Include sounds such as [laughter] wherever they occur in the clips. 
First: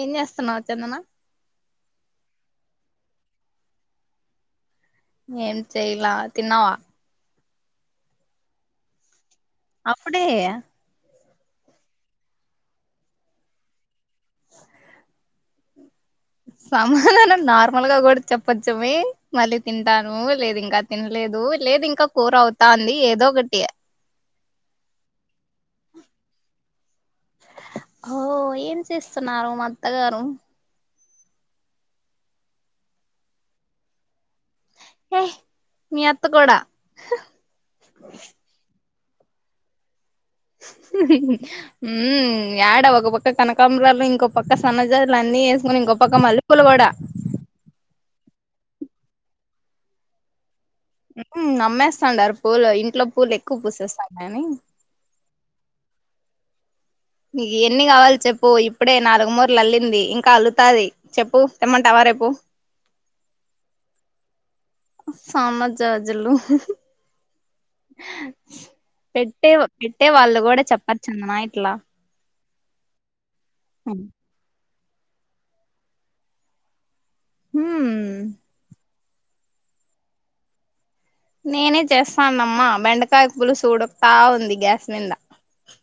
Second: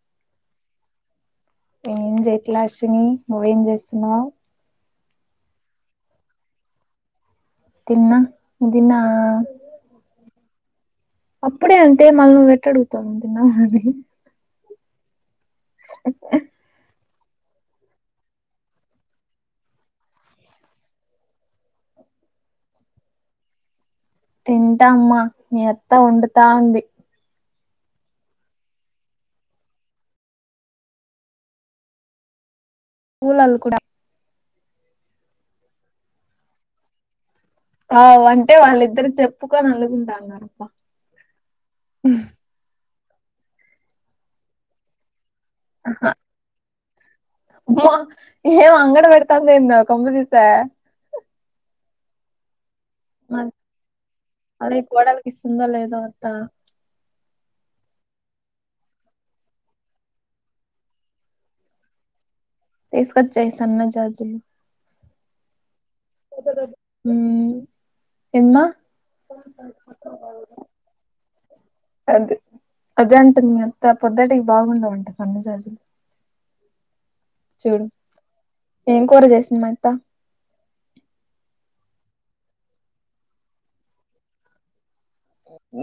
ఏం చేస్తున్నావు చందనా ఏం చేయట్లా అశ్విని నువ్వేం చేస్తున్నావ్ ఏం చేయలా తిన్నావా తిన్నా నువ్వు తిన్నావా అప్పుడే. అప్పుడే అంటే మళ్ళ నువ్వు ఎట్టడుగుతావు తిన్నావా అని అ సమాధానం నార్మల్గా కూడా చెప్పచ్చుమి మళ్ళీ తింటాను లేదు ఇంకా తినలే లేదు లేదు ఇంకా కూర అవుతాంది ఏదో ఒకటి తింటామ్మా మీ అత్త వండుతా ఉంది ఓ ఏం చేస్తున్నారు మా అత్తగారు పూలు అల్లు కూడా హే మీ అత్తకూడా ఆ వంటే వాళ్ళిద్దరు చెప్పుకోని వండుకుంటర్లు ఉమ్ యాడా ఒక పక్క కనకంబరాలు ఇంకో పక్క సన్న జాజు అన్నీ ఏసుకుని ఇంకొక పక్క మల్లె పూలు కూడా అమ్మో ఏం అంగడ పెడతాంద ఏంది కొంప దీసి ఉ ఉమ్ అమ్మేస్తాండారు పూలు ఇంట్లో పూలు మరీ ఎక్కువ పూసేస్తాండాయని అదే కోడలికి ఇస్తుందో లేదో అత్త నీకు ఎన్ని కావాలి చెప్పు ఇప్పుడే నాలుగు మూర్లు అల్లింది ఇంకా అల్లుతాది చెప్పు తెమ్మంటావా రేపు తీసుకొచ్చేయ్ సన్న జాజులు సన్నజాజులు మ్మ్ ఏమ్మా పెట్టే పెట్టే వాళ్ళు కూడా చెప్పరు చందనా ఇట్లా అది అదే అంటుంది మీ అత్త పొద్ద్దటికి బాగుండవుంట సన్నజాజులు హుమ్ ఏం కూర చేసింది మా అత్త నేనే చేస్తానమ్మా బెండకాయ పులుసు ఉడకతా ఉంది గ్యాస్ మీద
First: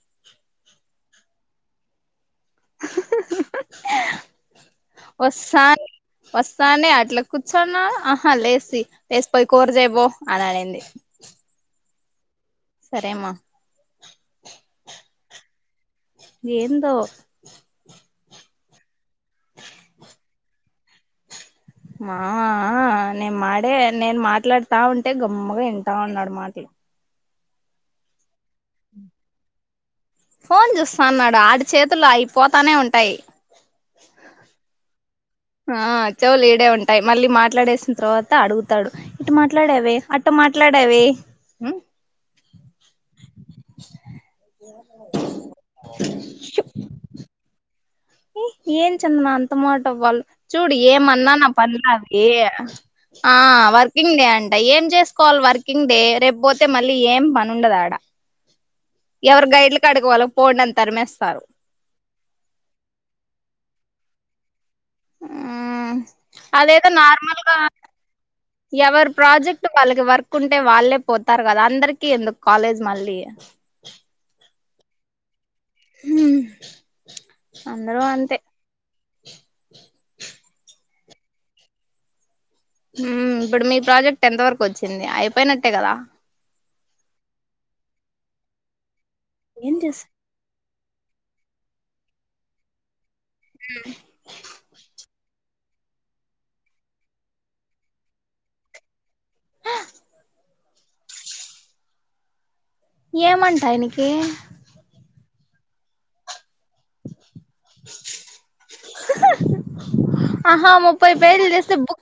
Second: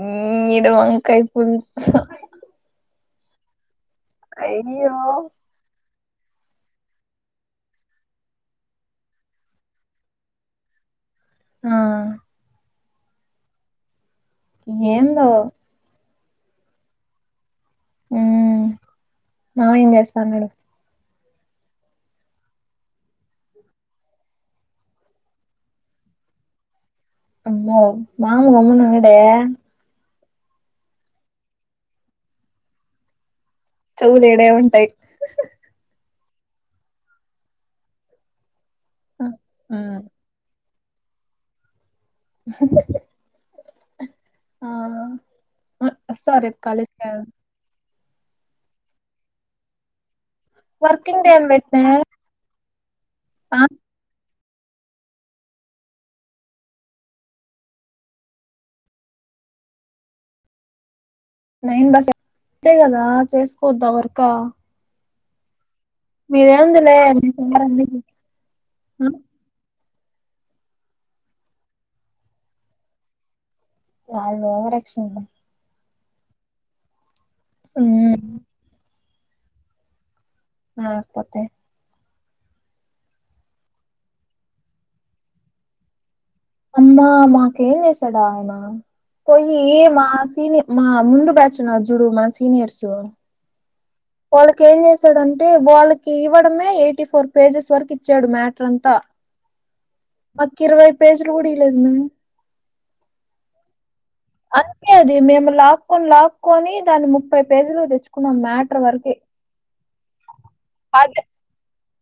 ఉమ్ ఈడ వంకాయ్ పులుసు అయ్యో వస్తాన్ వస్తానే అట్లా కూర్చున్న ఆహా లేసి లేసిపోయి కూర చేయపో అని అనింది ఆ సరే మా ఏందో ఏందో ఉమ్ మామేం చేస్తాన్నాడు మావా నేను మాడే నేను మాట్లాడుతా ఉంటే గమ్మగా వింటా ఉన్నాడు మాటలు అమ్మో మామ గమ్మున ఉండడే ఫోన్ చూస్తా అన్నాడు ఆడి చేతులు అయిపోతానే ఉంటాయి చెవులు ఈడే ఉంటాయి ఆ చెవులు ఈడే ఉంటాయి మళ్ళీ మాట్లాడేసిన తర్వాత అడుగుత తాడు ఇట్ట మాట్లాడేవే ఉమ్ అట్ట మాట్లాడేవే ఆ వస్తావా ష్ రేపు కాలేజ్ కి ఏం చందన అంత మాట అవ్వాళ్ళు చూడు వర్కింగ్ డే ఏమన్నా అని నా పనులు పెట్టినా అవి ఆ వర్కింగ్ డే అం ట ఏం చేసుకోవాలి వర్కింగ్ డే రేపు పోతే మళ్ళీ ఏం పనుండదు ఆడ ఎవరు గైడ్లకి ఆడుకోవాల పోండి అని తరిమేస్తారు నైన్ బస్ అంతే కదా చేసుకోద్దా వర్కా హ్మ్ అదేదో మీ నార్మల్గా సార్ అన్ని ఎవరి ప్రాజెక్ట్ వాళ్ళకి వర్క్ ఉంటే వాళ్ళే పోతారు కదా అందరికిీ ఎందుకు కాలేజ్ మళ్ళీ వాళ్ళు ఓవర్ యాక్షన్ లే హ్మ్ అందరూ ఉమ్ అంతే ఆపోతే హ్మ్ ఇప్పుడు మీ ప్రాజెక్ట్ ఎంత వరకు వచ్చింది అయిపోయినట్టే కదా అమ్మా మాకు ఏం చేసాడాయన పొయ్యి ఏం చేస్ మా సీనియర్ మా ముందు బ్యాచ్ ఉన్నారు చూడు మా సీనియర్స్ వాళ్ళకి ఏం చేశాడు అని అంటే వాళ్ళకి ఇవ్వడమే ఎయిటీ ఫోర్ పేజెస్ వరకు ఇచ్చాడు మ్యాటర్ అంతా ఒక్క ఇరవై పేజలు కూడా ఈయలేదుమె ఏమంట ఆయనికి అంతే అది మేము లాక్కొని లాక్కొని దాన్ని ముక్ ముప్పై పేజీలకు తెచ్చుకున్నాం మ్యాటర్ వరకే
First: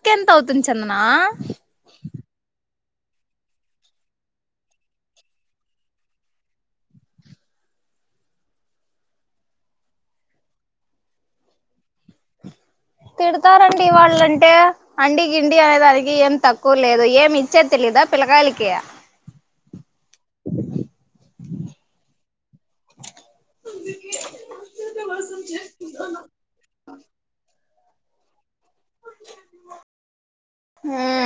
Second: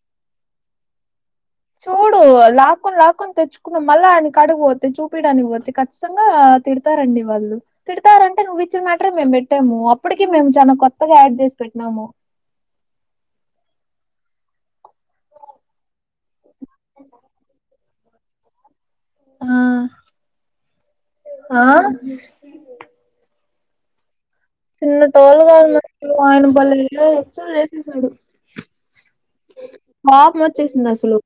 ఇంకెంత అవుతుంది చందన లాక్కుని లాక్కుని తెచ్చుకున్నాం మళ్ళా ఆయన కాడకి పోతే చూపీడానికి పోతే ఖచ్చితంగా తిడతారండి వాళ్ళు తిడతారంటే నువ్వు ఇచ్చిన మేటరే మేము పెట్టాము అప్పటికీ మేము చాలా కొత్తగా యాడ్ చేసి పెట్టినాము అ తిడతారండి వాళ్ళంటే అండి గిండి అనే దానికి ఏం తక్కువ లేదు ఏమి ఇచ్చేది తెలిదు ఉందా పిల్లకాయలకి ఆ ఆ అ చిన్న టోలుగాారు ఆయన భలే ఏ హెచ్చులు చేసేసాడు కోపమొచ్చేసిందసలు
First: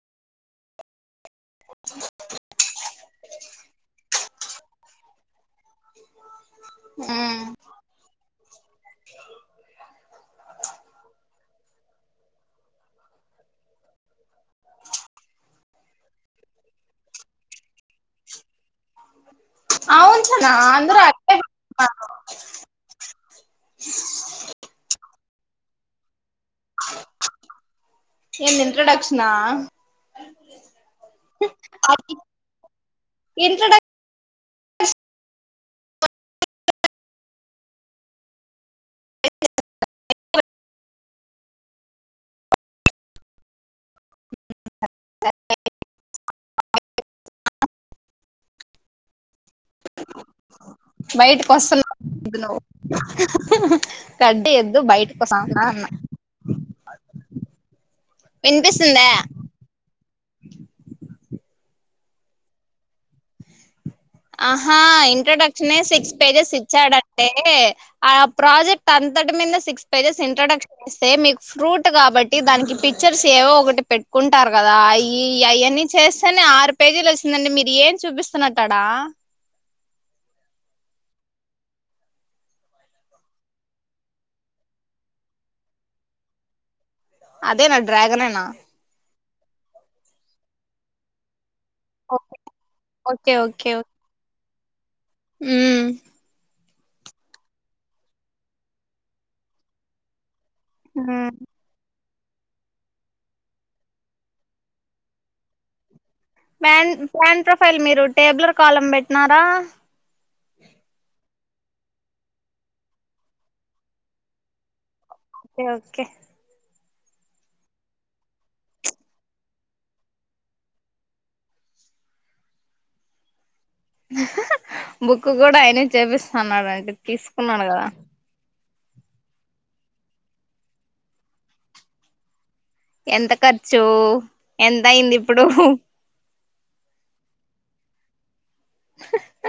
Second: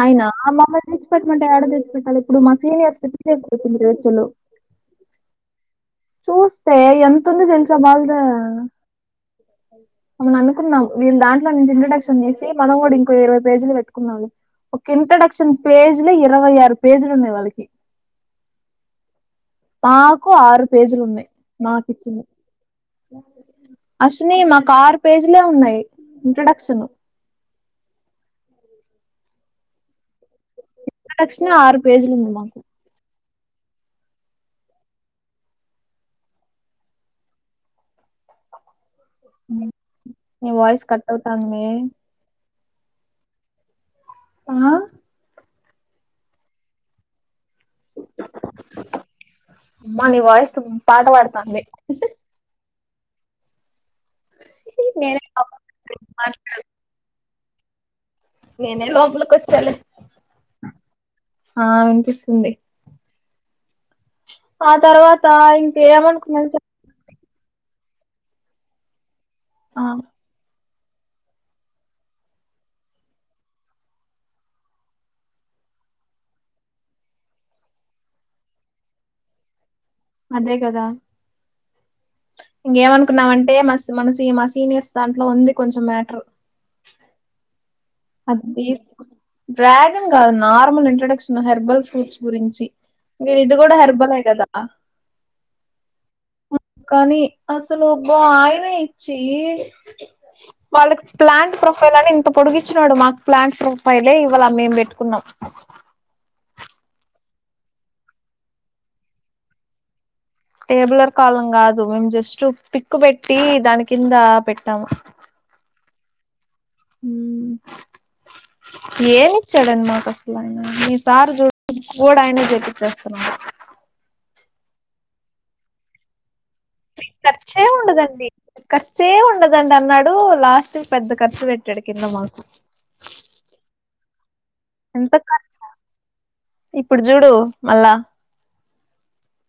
ఆయనా మమ్మల్ని తెచ్చిపెట్టమంటే ఏడ తెచ్చిపెట్టాలి ఇప్పుడు మా సీనియర్స్పోతుంది హెచ్చులు చూస్తే ఎంత ఉంది తెలుసా వాళ్ళదే అప్పుడు అనుకున్నాం వీళ్ళ దాంట్లో నుంచి ఇంట్రడక్షన్ చేసి మనం కూడా ఇంకో ఇరవై పేజీలు పెట్టుకుందాంలే ఒక్క ఇంట్రడక్షన్ పేజ్ లే ఇరవై ఆరు పేజీలు ఉన్నాయి వాళ్ళకి ప్చ్ మాకు ఆరు పేజీలు ఉన్నాయి మాకు ఇచ్చినై అశ్ని మాకు ఆరు పేజీ నీవే ఉన్నాయి ఇంట్రడక్షన్ నా ఇంట్రడక్షనే ఆరు పేజీలుంది మాకు ఇంట్రడ నీ వాయిస్ కట్ అవుతాంది ఆ అబ్బ నీ వాయిస్ పాట బయటకు పాడుతాంది వస్తున్నా నువ్వు గడ్డి ఎద్దు నేనే బయటకిస్తాందా అన్న మాట్లాడు నేనే వినిపిస్తుందా లోపలికి వచ్చాలే ఆ వినిపిస్తుంది ఆ ఆహా తర్వాత ఇంట్రడక్షన్ సిక్స్ పేజెస్ ఇంకేమనుకున్నాను చెప్ ఇచ్చాడ అంటే ఆ ప్రాజెక్ట్ అంతటి మీద ఆ సిక్స్ పేజెస్ ఇంట్రడక్షన్ ఇస్తే మీకు ఫ్రూట్ కాబట్టి దానికి పిక్చర్స్ ఏవో ఒకటి పెట్టుకుంటారు కదా అయ్యి ఇయ్ అని అన్ని చేస్తేనే ఆరు పేజీలు వచ్చిందండి మీరు ఏం చూపిస్తున్న అంటాడా అదే కదా ఇంకేమనుకున్నామంటే మ మన మా సీనియర్స్ దాంట్లో ఉంది కొంచెం మ్యాటరు అదే న అది డ్రాగన్ కాదు నార్మల్ ఇంట్రొడక్షన్ హె హెర్బల్ ఫ్రూట్స్ ఓకే గురించి ఇది కూడా హెర్బలే కదా హ్మ్ కానీ అసలు బా ఆయనే ఇచ్చి వాళ్ళకి ప్లాంట్ ప్రొఫైల్ అని ఇంత పొడిగు వచ్చడు మాకు ప్లాట్ ఫ ఫైలే ఇవాళ మేం పెట్టుకున్నాం ప్యాన్ ప్యాన్ ప్రొఫైల్ మీరు టేబులర్ కాలం పెట్టినారా టేబులర్ కాలం కాదు మేము జస్ట్ పిక్ పెట్టి దాని కింద పెట్టాము ఓకే ఓకే హ్మ్ ఏమిచ్చాడని మాకు అసలు ఆయన న సార్ చూ కూడా ఆయన చెప్పించేస్తానరు బుక్ కూడా ఆయన చేపిస్తాండంట ఖర్చే తీసుకున్నాడు కదా ఉండదండి ఖర్చే ఉండదండి అన్నాడు లాస్ట్ పెద్ద ఖర్చు పెట్టాడు కింద మాకు ఎంత ఖర్చు ఎంత అయింది ఇప్పుడు ఖర్చ ఇప్పుడు చూడు అలా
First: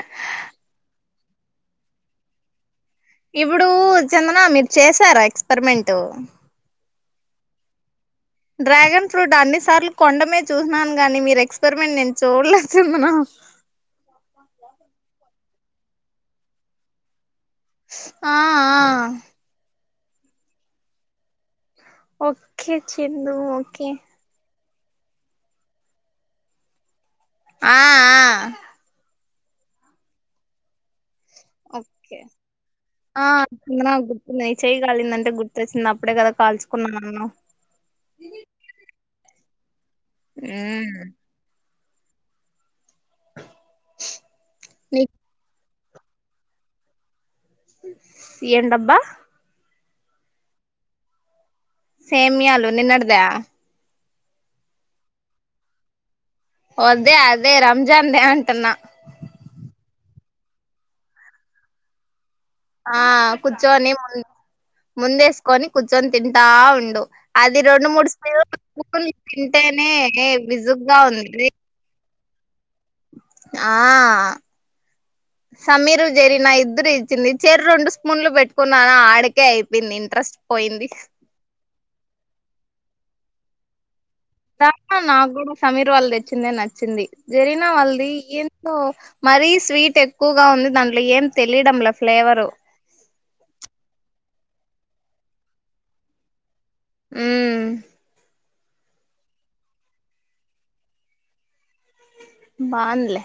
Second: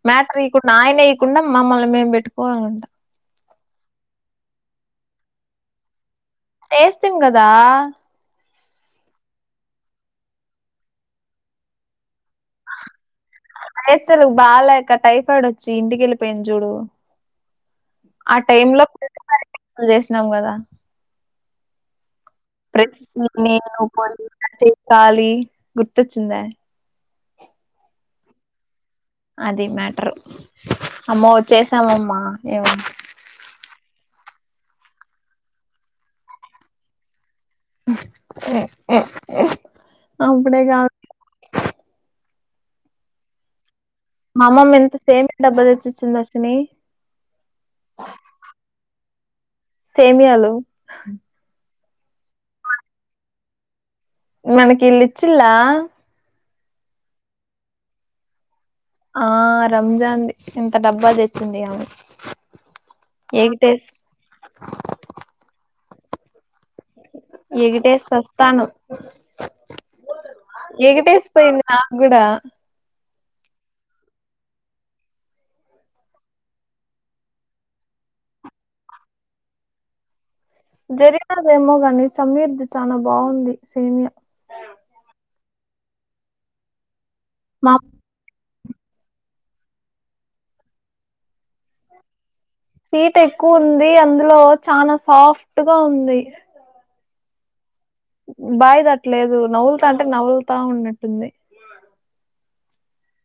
మ్యాటర్ ఇయకుండా ఆయన ఇయకుండా మమ్మల్ని మేం పెట్టుకోవాలంట ఇప్పుడు చందనా మీరు చేసారా ఎక్స్పెరిమెంట్ వేస్తిమ్ కదా డ్రాగన్ ఫ్రూట్ అన్నిసార్లు కొండమీద చూసినాను గాని మీరు ఎక్స్పరిమెంట్ నేను చూడలేదు చందనా లు బాలేక టైఫాయిడ్ వచ్చి ఇంటికి వెళ్ళిపోయింది చూడు ఆ ఆ చేసినం కదా ఓకే ప్ర చందు నేను ఓకే పోయి కాలి గుర్తొచ్చిందా ఆ ఆ అది మ్యాటరు అమ్మో చేసాం అమ్మ ఓకే ఏమం నేను చేయగలిందంటే గుర్తొచ్చింది అప్పుడే కదా కాల్చుకున్నానన్నావ్ అప్పుడే కా ఉమ్ మా అమ్మమ్మ ఎంత నీక్ సేమ్ డబ్బా తెచ్చిచ్చిం దర్శని ఏం డబ్బా సేమీయాలు సెమియాలు నిన్నటిదా మనకి ఇల్ ఇచ్చిలా వదే అదే రంజాన్దే అంటన్నా ఆ రంజాన్ది ఇంత డబ్బా తెచ్చింది ఆమే ఆ కుచొని ము ముందేస్కని కురుచోని తింటా రెండు అది రెండు ఎగిటేసి మూడు సైలు సస్తాను తింటేనే బిజుగ్గా ఉంది ఎగిటేసిపోయింది నాకు కూడా ఆ సమీరు జరినా ఇద్దరు ఇచ్చింది చెర రెండు స్పూన్లు పెట్టుకున్నాను ఆడకే అయిపోయింది ఇంట్రెస్ట్ పోయింది జరినదేమో గాని సమీర్ ది చాలా బాగుంది సేమీయ నాకు కూడా సమీర్ వాళ్ళు తెచ్చిందే నచ్చింది జరినా మా వాళ్ళది ఏం టో మరీ స్వీట్ ఎక్కువగా ఉంది దాంట్లో ఏం తెలియడంలా ఫ్లేవరు సీట్ ఎక్కువ ఉంది అందులో చనా సాఫ్ట్గా ఉంది ఉమ్ బాయి దట్టలేదు నవ్లుతా అంటే నవ్లుతా ఉన్నట్టుంది బాన్లే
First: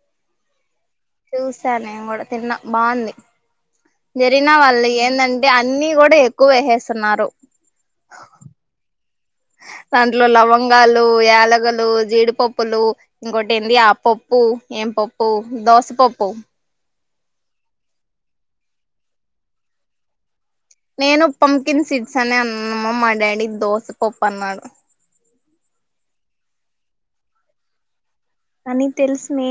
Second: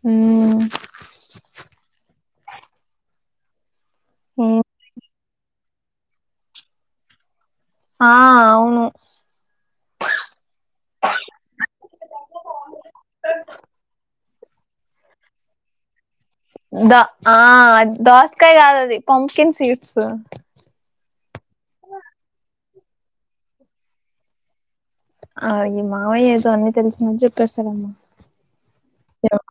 హ్మ్ చూసా నేను కూడా తిన్నా బాగుంది జరిన హ్మ్ వాళ్ళు ఏందంటే అంటే అన్ని కూడా ఎక్కువ వేసేస్తున్నారు ఆ అవును ఆ దాంట్లో లవంగాలు యాలగలు జీడిపప్పులు ఇంకోటి ఏంది ఆప్పప్పు ఏం పప్పు దోస ప ద ఆ దోసకాయ గాదది పంప్కిన్ సీడ్స్ నేను పంకిన్ సిడ్స్ అనే అన్నామ్మా మా డాడీ దోసపప్పు అన్నాడు ఆ ఈ మావయ్య ఏదో అన్న తెలిసినట్లు జెప్పేస్తాడమ్మా అని తెలుసు మీ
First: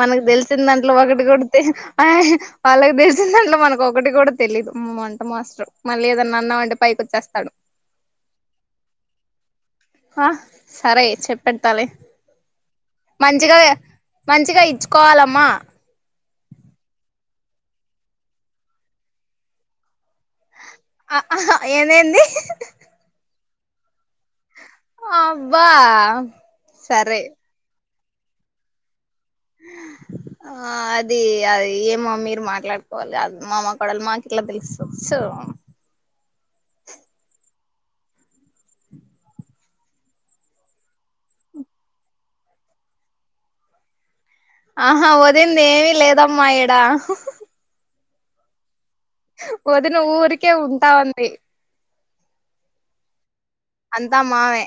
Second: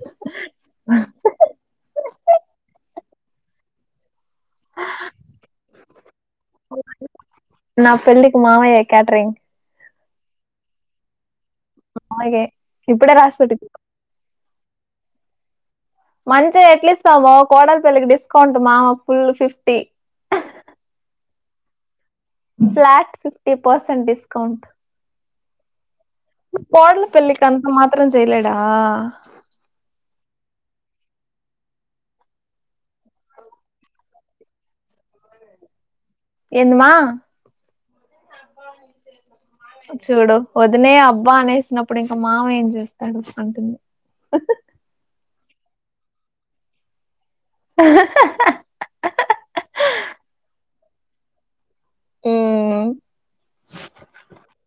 మనకు దెలిసిన దాంట్లో ఒకటి గూడ తెలియదు ఆహా వాళ్ళకి దెలిసిన దాంట్లో మనకు ఒకటి గూడా తెలీదు అమొంట మాస్టర్ మళ్ళీ ఏదన్నా అన్నామంటే పైకి వచ్చేస్తాడు నా పెళ్ళికి మావయ్యే క్యాటరింగ్ ఆ సరే చెప్పెట్టాలి మావయ్యే ఇప్పుడే రాసి మంచిగా పెట్టుకో. మంచిగా ఇ ఇచ్చుకోవాలమ్మా మంచిగా ఎట్లీస్తవ్ బావ కోడలిపిల్లకి డిస్కౌంట్ మామ ఫుల్ ఫిఫ్టీ అ ఆహా ఏమైంది ఫ్లాట్ ఫిఫ్టీ పర్సెంట్ డిస్కౌంట్ అబ్బా కోడలి సరే పిల్లకంత మాత్రం జేయలేడా హ [inaudible] ఆ అది అది ఏమో మీరు మాట్లాడుకోవాలి అది మామ కొడల్ మాకు ఎట్లా దెలుసు సో ఆ [inaudible] ఏంది మా అ [inaudible] చూడు వదినే అబ్బా అనేసినప్పుడు ఇంక మామ ఏం జేస్తాడు అంటుంది అ [inaudible] ఆహా వదినది ఏదీ లేదమ్మా ఈడ ఆ [unintelligible] వదిన ఊరికే ఉంటా ఉంది ఉమ్ అంతా మావే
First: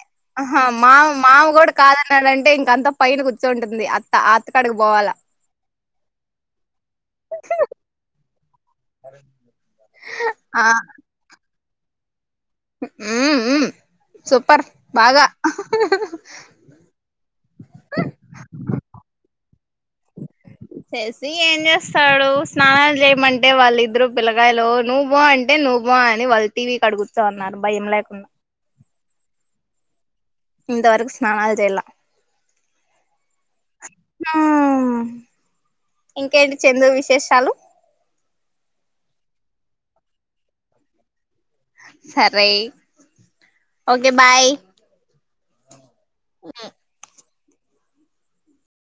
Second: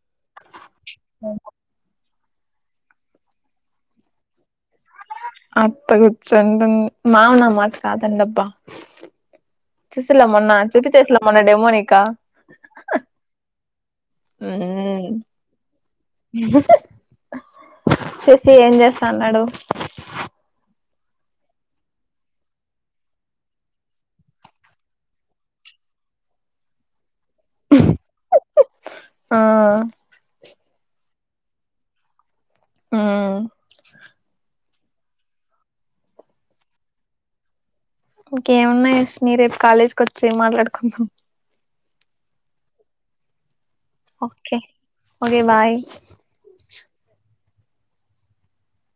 మావ మావగూడు కాద దంటే ఇంకంత పైన కూర్చంటుంది అత్త అత్త కాడకి బోవాలా అత్త కూర్చంటుంది మావ నా మాట కాదనడబ్బా చూసిల్లా మొన్నా చూపి చేసిన మొన్న డెమోని ఉమ్ ఉమ్ సూపర్ బాగా చూసి ఏం జేస్తా అన్నాడు చేసి ఏం చేస్తాడు స్నానాలు జేయమంటే వాళ్ళిద్దరు పిల్లకాయలు నువ్వు బో అంటే నువ్వు బో అని వాళ్ళు టీవీ కాడ గూర్చో ఉన్నారు భయం లేకుండా ఆ ఇంతవరకు స్నానాలు చేయలే ఆ ఇంకేంటి చందు విశేషాలు ఇంకేమున్నాయ్ మీ రేపు కాలేజ్కి వచ్చేయ్ మాట్లాడుకుందాం సరే ఓకే బాయ్ ఓకే బాయ్